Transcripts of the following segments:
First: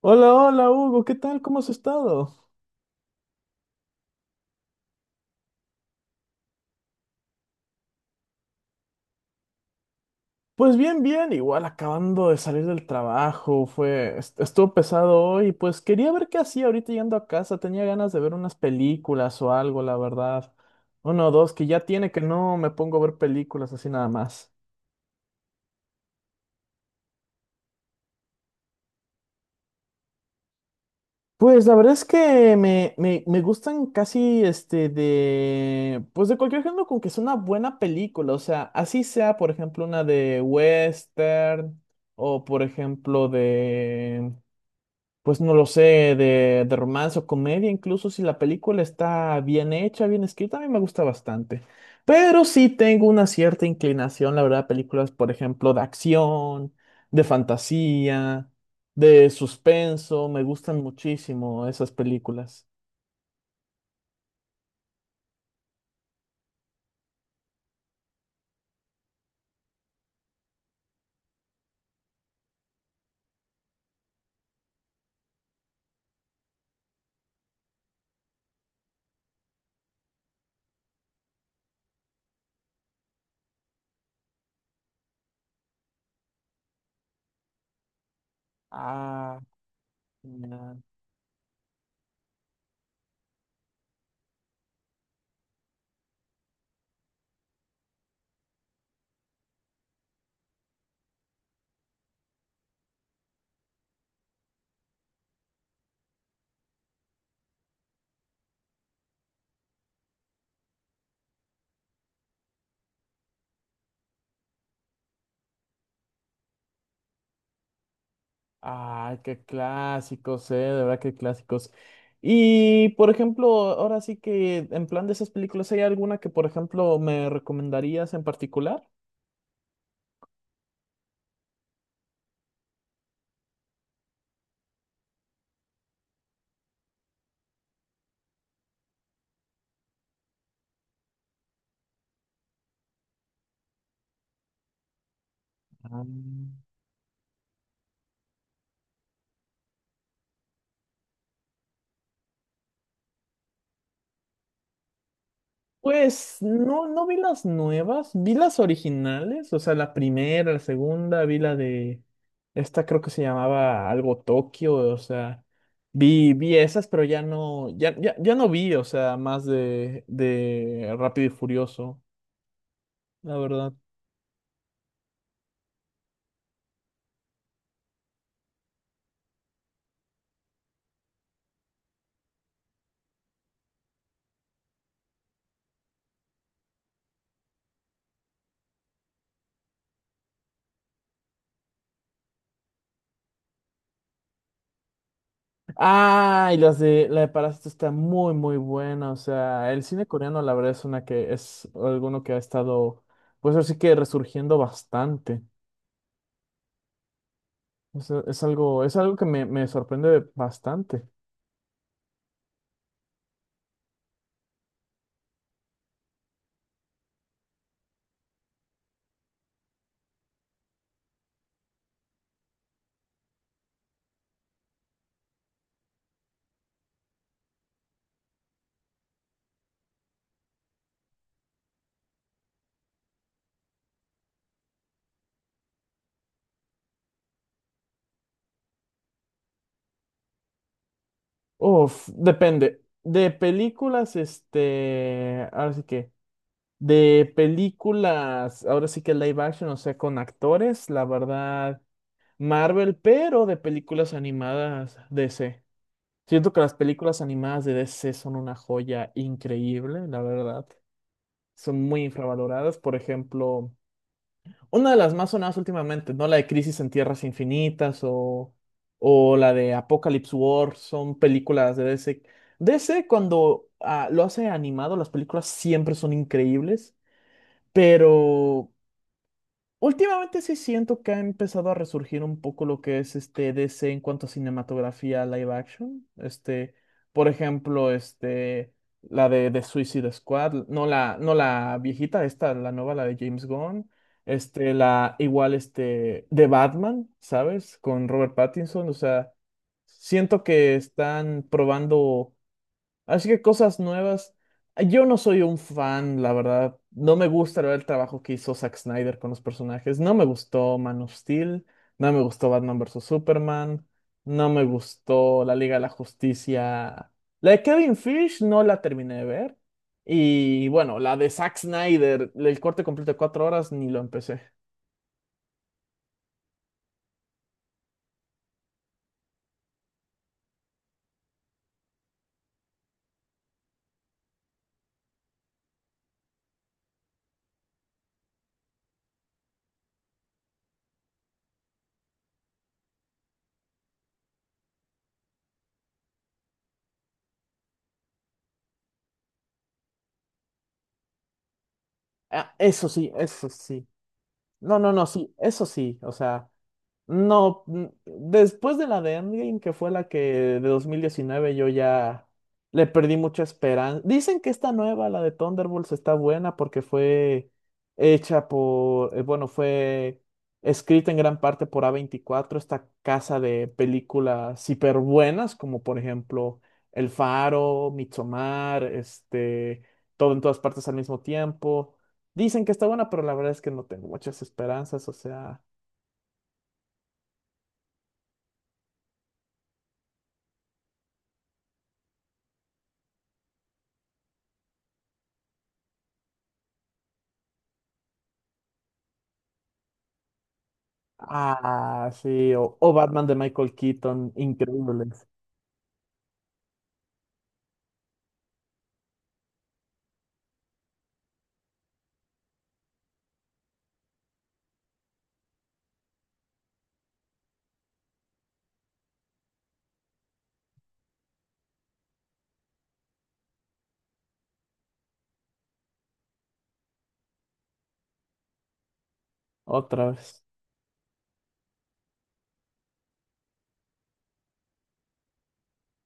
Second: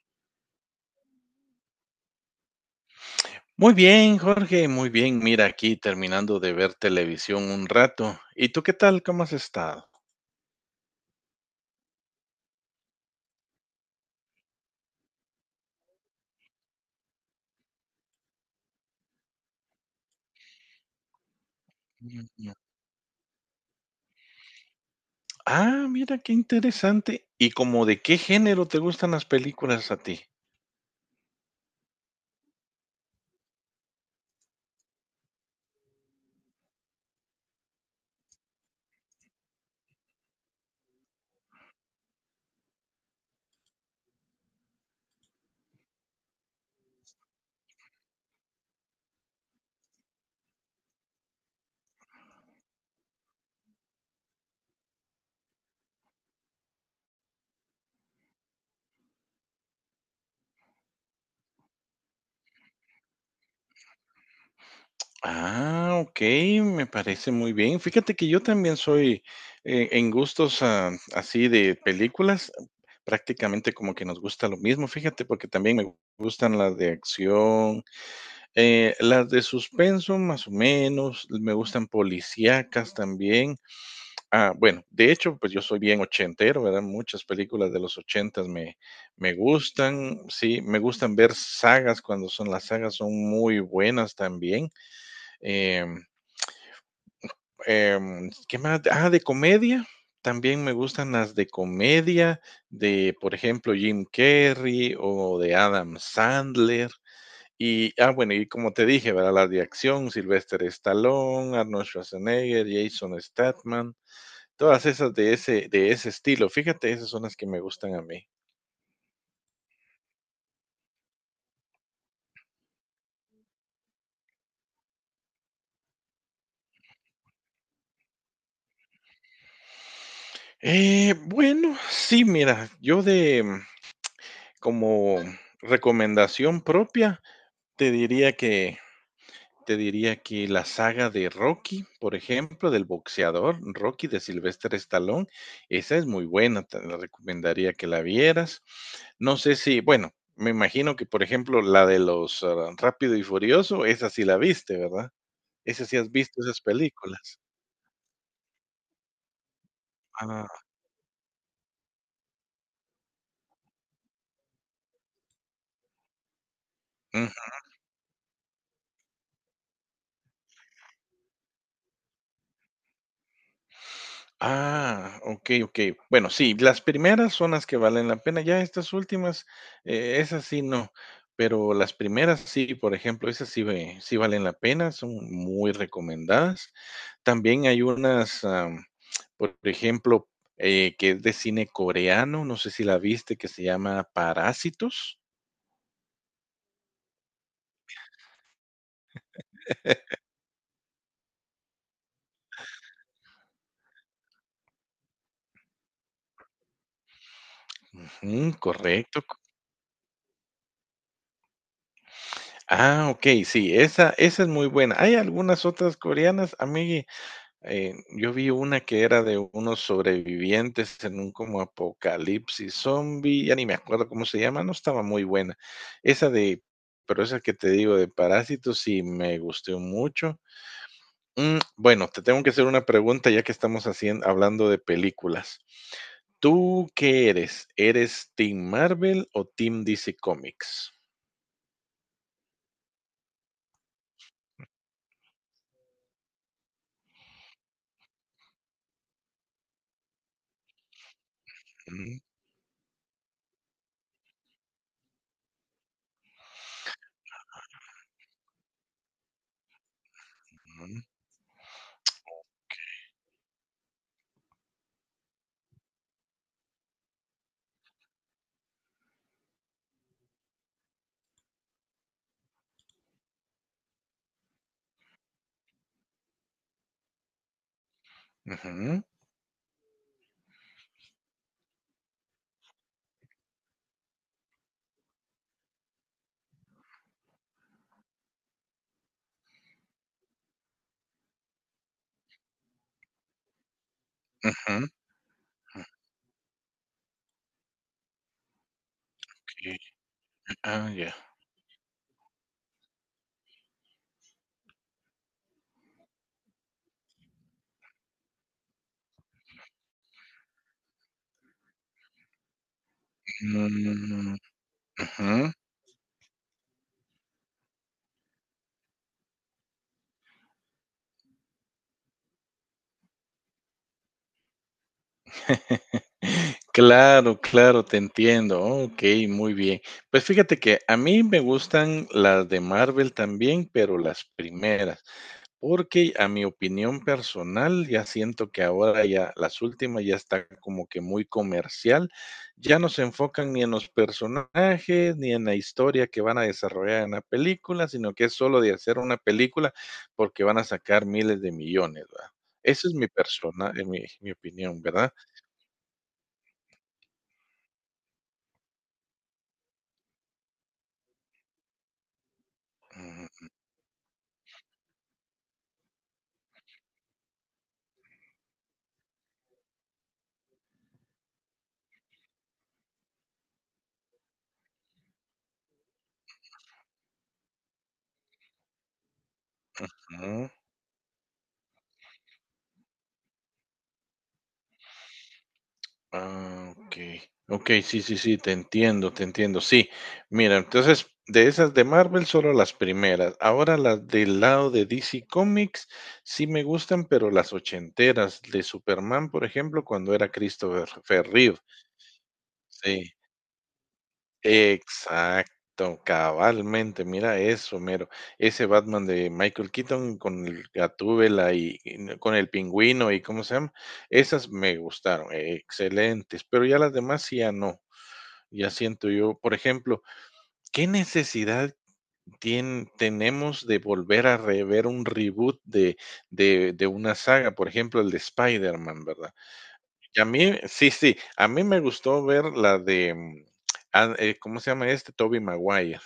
Hola, hola Hugo, ¿qué tal? ¿Cómo has estado? Muy bien, Jorge, muy bien. Mira, aquí terminando de ver televisión un rato. ¿Y tú qué tal? ¿Cómo has estado? Pues bien, bien, igual acabando de salir del trabajo, estuvo pesado hoy, pues quería ver qué hacía ahorita llegando a casa, tenía ganas de ver unas películas o algo, la verdad. Uno o dos, que ya tiene que Ujú. no me pongo a ver películas así nada más. Ah, mira, qué interesante. ¿Y como de qué género te gustan las películas a ti? Pues la verdad es que me gustan casi este de, pues de cualquier género con que sea una buena película, o sea, así sea, por ejemplo, una de western o por ejemplo de, pues no lo sé, de romance o comedia, incluso si la película está bien hecha, bien escrita, a mí me gusta bastante. Pero sí tengo una cierta inclinación, la verdad, a películas, por ejemplo, de acción, de fantasía, de suspenso, me gustan muchísimo esas películas. Ah, ok, me parece muy bien. Fíjate que yo también soy en gustos así de películas, prácticamente como que nos gusta lo mismo, fíjate, porque también me gustan las de acción. Las de suspenso, más o menos, me gustan policíacas también. Ah, bueno, de hecho, pues yo soy bien ochentero, ¿verdad? Muchas películas de los ochentas me Ah, gustan, sí, me genial. gustan ver sagas. Cuando son las sagas, son muy buenas también. Em, ¿Qué más? Ah, de comedia. También me gustan las de comedia, de, por ejemplo, Jim Carrey o de Adam Sandler. Y, bueno, y como te dije, ¿verdad? La de acción, Sylvester Stallone, Arnold Schwarzenegger, Jason Statham, todas esas de ese estilo. Fíjate, esas son las que me gustan a mí. Ay, qué clásicos, de verdad, qué clásicos. Y, por ejemplo, ahora sí que en plan de esas películas, ¿hay alguna que, por ejemplo, me recomendarías en particular? Bueno, sí, mira, yo de como recomendación propia, te diría que te diría que la saga de Rocky, por ejemplo, del boxeador Rocky de Sylvester Stallone. Esa Ah, es muy buena, te la recomendaría que la vieras. No sé si, bueno, me imagino que, por ejemplo, la de los, Rápido y Furioso, esa sí la viste, ¿verdad? Esa sí has pues visto esas no, no vi películas. las nuevas, vi las originales, o sea, la Ah. primera, la segunda, vi la de, esta creo que se llamaba algo Tokio, o sea, vi esas, pero ya no, ya, ya, ya no vi, o sea, más de Rápido y Furioso, la verdad. Ah, okey, okey. Bueno, sí, las primeras son las que valen la pena, ya estas últimas, esas sí no, pero las primeras sí. Por ejemplo, esas sí valen la pena, son muy recomendadas. También hay unas, por ejemplo, que es de cine coreano, no sé si la viste, que se llama Parásitos. Ah, y las de la de Parásito está muy, muy buena, o sea, el cine coreano la verdad es una que es alguno que ha estado, pues así que resurgiendo bastante. Ujú, Es algo correcto. que me sorprende bastante. Ah, okey, sí, esa es muy buena. Hay algunas otras coreanas, a mí. Yo vi una que era de unos sobrevivientes en un como apocalipsis zombie, ya ni me acuerdo cómo se llama, no estaba muy buena. Esa de, pero esa que te digo de Parásitos sí me gustó mucho. Bueno, te tengo que hacer una pregunta ya que estamos hablando de películas. ¿Tú qué eres? ¿Eres Team Marvel o Team DC Comics? Uf, depende. De películas, este, ahora sí que, de películas, ahora sí que live action, o sea, con actores, la verdad, Mm, Marvel, pero de películas animadas DC. Siento que las películas animadas de DC son una joya increíble, la verdad. mm, Son muy infravaloradas. Por ejemplo, una de las más sonadas últimamente, ¿no? La de Crisis en Tierras Infinitas o la de Apocalypse War, son películas de DC. DC cuando lo hace animado, las películas siempre son increíbles, pero ujú, últimamente sí siento que ha empezado a resurgir un poco lo que es este DC en cuanto a cinematografía live action. Este, por ejemplo, este, la de Suicide Squad, no la viejita, esta, la nueva, la de James Gunn. Este, ujú, la igual este de Batman, ¿sabes? Con Robert Pattinson. O sea, ok. siento que Ah, ya. están probando. Así que cosas nuevas. Yo no soy un fan, la verdad. No me gusta el trabajo que hizo Zack Snyder con los personajes. No me gustó Man of Steel. No me gustó Batman vs. Superman. Mm, No me gustó ujú. La Liga de la Justicia. La de Kevin Fish no la terminé de ver. Y bueno, la de Zack Snyder, el corte completo de 4 horas, ni lo empecé. Claro, claro, te entiendo. Ok, muy bien. Pues fíjate que a mí me gustan las de Marvel también, pero las primeras, porque a mi opinión personal ya siento que ahora ya las últimas ya está como que muy comercial, ya no se enfocan ni en los personajes ni en la historia que van a desarrollar en la película, sino que es solo de hacer una película porque van a sacar miles de millones, ¿verdad? Ah, Esa eso es mi sí, eso persona, sí. mi No, opinión, no, no, ¿verdad? sí, eso sí. O sea. No, después de la de Endgame, que fue la que de 2019 yo ya le perdí mucha esperanza. Dicen que esta nueva, la de Thunderbolts, está buena porque fue hecha por, bueno, fue escrita en gran parte por A24, esta casa de películas hiper buenas, como por ejemplo El Faro, Midsommar, este, todo en Ujú. todas partes al mismo tiempo. Dicen que está buena, pero la verdad es que no tengo muchas esperanzas, o sea... Ah, ok. Ok, sí, sí, sí, te entiendo, te entiendo. Sí, mira, entonces de esas de Marvel solo las primeras. Ahora las del lado de DC Comics sí me gustan, pero las ochenteras de Superman, por ejemplo, cuando era Christopher Reeve. Ah, sí, o Sí, Batman de Michael Keaton, increíbles. exacto, cabalmente. Mira eso, mero. Ese Batman de Michael Keaton con el Gatúbela y con el pingüino y cómo se llama. Esas me gustaron, excelentes, pero ya las demás sí ya no. Ya siento yo, por ejemplo, ¿qué necesidad tenemos de volver a rever un reboot de, una saga? Por ejemplo, el de Spider-Man, ¿verdad? Otra Y a vez. mí, sí, sí, a mí me gustó ver la de, ¿cómo se llama este? Tobey Maguire.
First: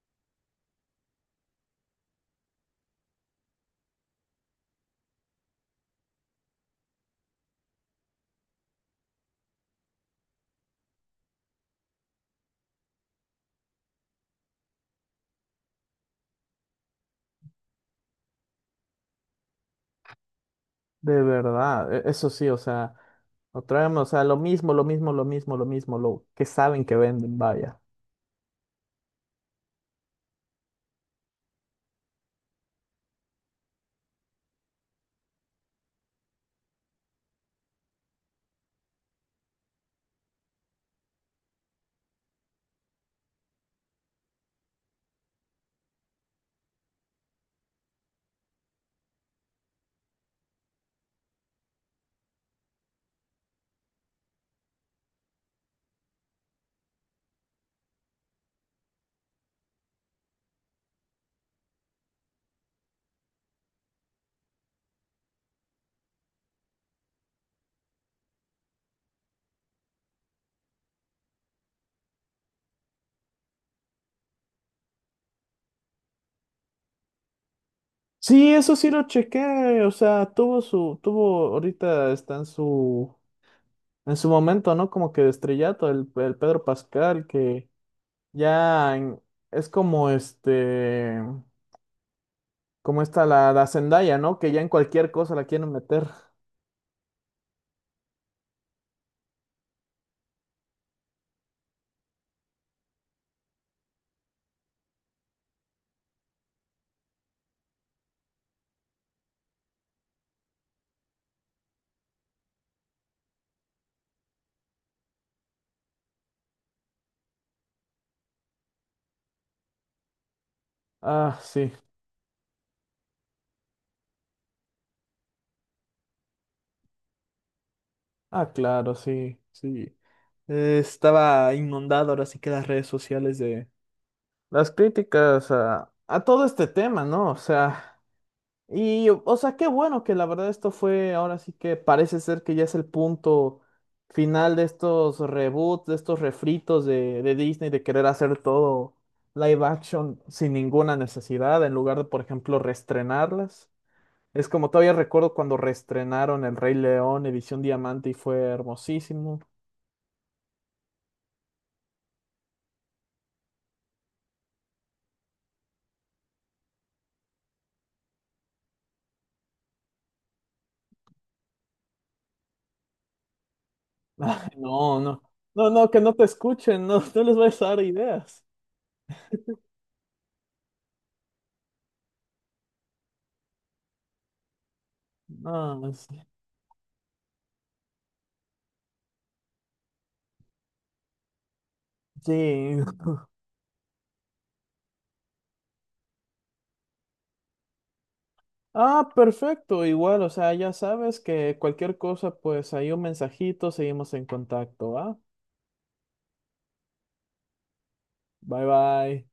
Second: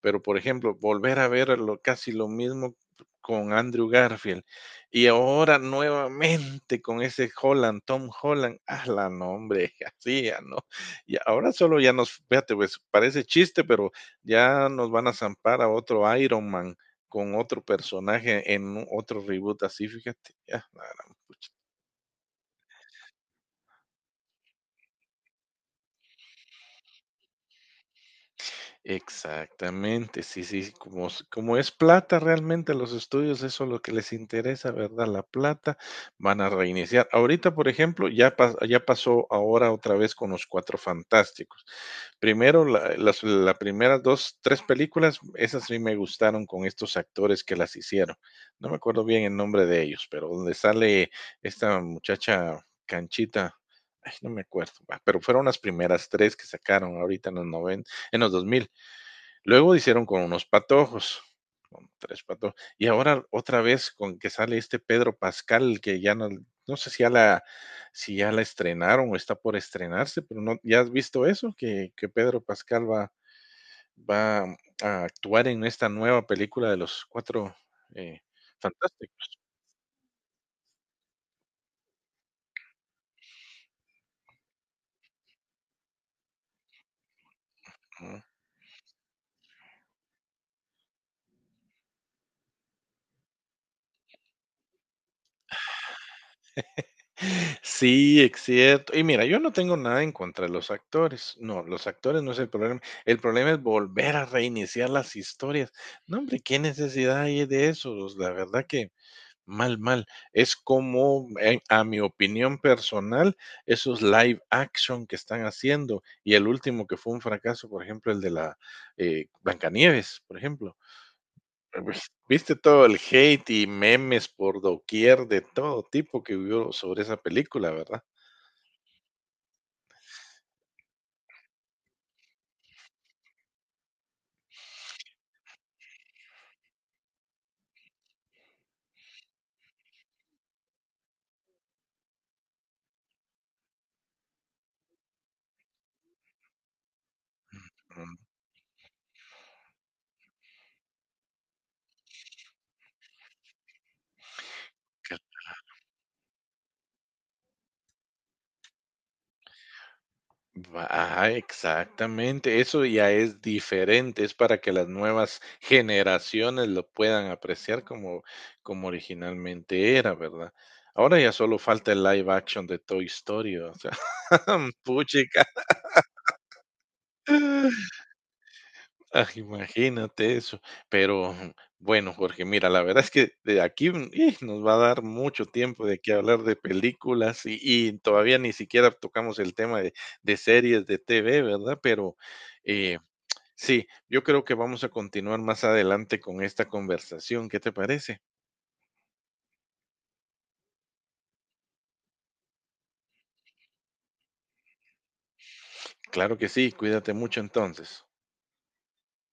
Pero, por ejemplo, volver a ver casi lo mismo con Andrew Garfield y ahora nuevamente con ese Holland, Tom Holland, la nombre, así ya no. Y ahora solo ya nos, fíjate, pues parece chiste, pero ya nos van a zampar a otro Iron Man con otro personaje en otro reboot así, fíjate, ya, la gran De pucha. verdad, e- eso sí, o sea, otra vez, o sea, lo mismo, lo mismo, lo mismo, lo mismo, lo que saben que venden, vaya. Exactamente, sí, sí, sí, como es plata realmente los estudios, eso es lo que les interesa, ¿verdad? La plata, van a reiniciar. Ahorita, por ejemplo, ya pasó ahora otra vez con los Cuatro Fantásticos. Primero, la- las la primeras dos, tres películas, esas sí me gustaron con estos actores que las hicieron. No me acuerdo bien el nombre de ellos, pero donde sale esta muchacha canchita. Ay, no me acuerdo, va, pero fueron las primeras tres que sacaron ahorita en los noventa, en los 2000. Luego hicieron con unos patojos, con tres patojos, y ahora otra vez con que sale este Pedro Pascal, que ya no. No sé si si ya la estrenaron o está por estrenarse, pero no, ¿ya has visto eso? Que Pedro Pascal va, a actuar en esta nueva película de los cuatro eh, Sí, eso sí lo fantásticos. chequé, o sea, ahorita está en su momento, ¿no? Como que de estrellato, el Pedro Pascal, que ¿No? ya en-, es como este, como está la, la Zendaya, ¿no? Que ya en cualquier cosa la quieren meter. Sí, ex cierto. Y mira, yo no tengo nada en contra de los actores. No, los actores no es el problema. El problema es volver a reiniciar las historias. No, hombre, qué necesidad hay de eso. O sea, la verdad que mal, mal. Es como, a mi opinión personal, esos live action que están haciendo. Y el último que fue un fracaso, por ejemplo, el de la Blancanieves, por ejemplo. Ah, sí. Pues, viste todo el hate y memes por doquier de todo tipo que hubo sobre esa película, ¿verdad? Ah, claro, sí, sí. Estaba inundado ahora sí que las redes sociales de las críticas a todo este tema, ¿no? O sea, y, o sea, qué bueno que la verdad esto fue, ahora sí que parece ser que ya es el punto final de estos reboots, de estos refritos de, Disney, de querer Mm, hacer todo live action sin ninguna necesidad, en lugar de, por ejemplo, reestrenarlas. Es como todavía que recuerdo cuando reestrenaron El Rey León, edición diamante, y fue hermosísimo. va, ajá, exactamente. Eso ya es diferente, es para que las nuevas generaciones lo puedan apreciar como originalmente era, ¿verdad? Ahora ya solo falta el live action de Toy Story, o sea, No, no, puchica. no, no, que no te escuchen, no, no les vayas a dar ideas. Ah, imagínate eso. Pero bueno, Jorge, mira, la verdad es que de aquí nos va a dar mucho tiempo No, de es- qué hablar de películas, y todavía ni siquiera tocamos el tema de series de TV, ¿verdad? Pero sí. eh, sí, yo creo que vamos a continuar más adelante con esta conversación. ¿Qué te parece? Ah, perfecto, igual, o sea, ya sabes que cualquier cosa, pues ahí un mensajito, seguimos en contacto, ¿va? Claro que sí, cuídate mucho entonces. Bye bye.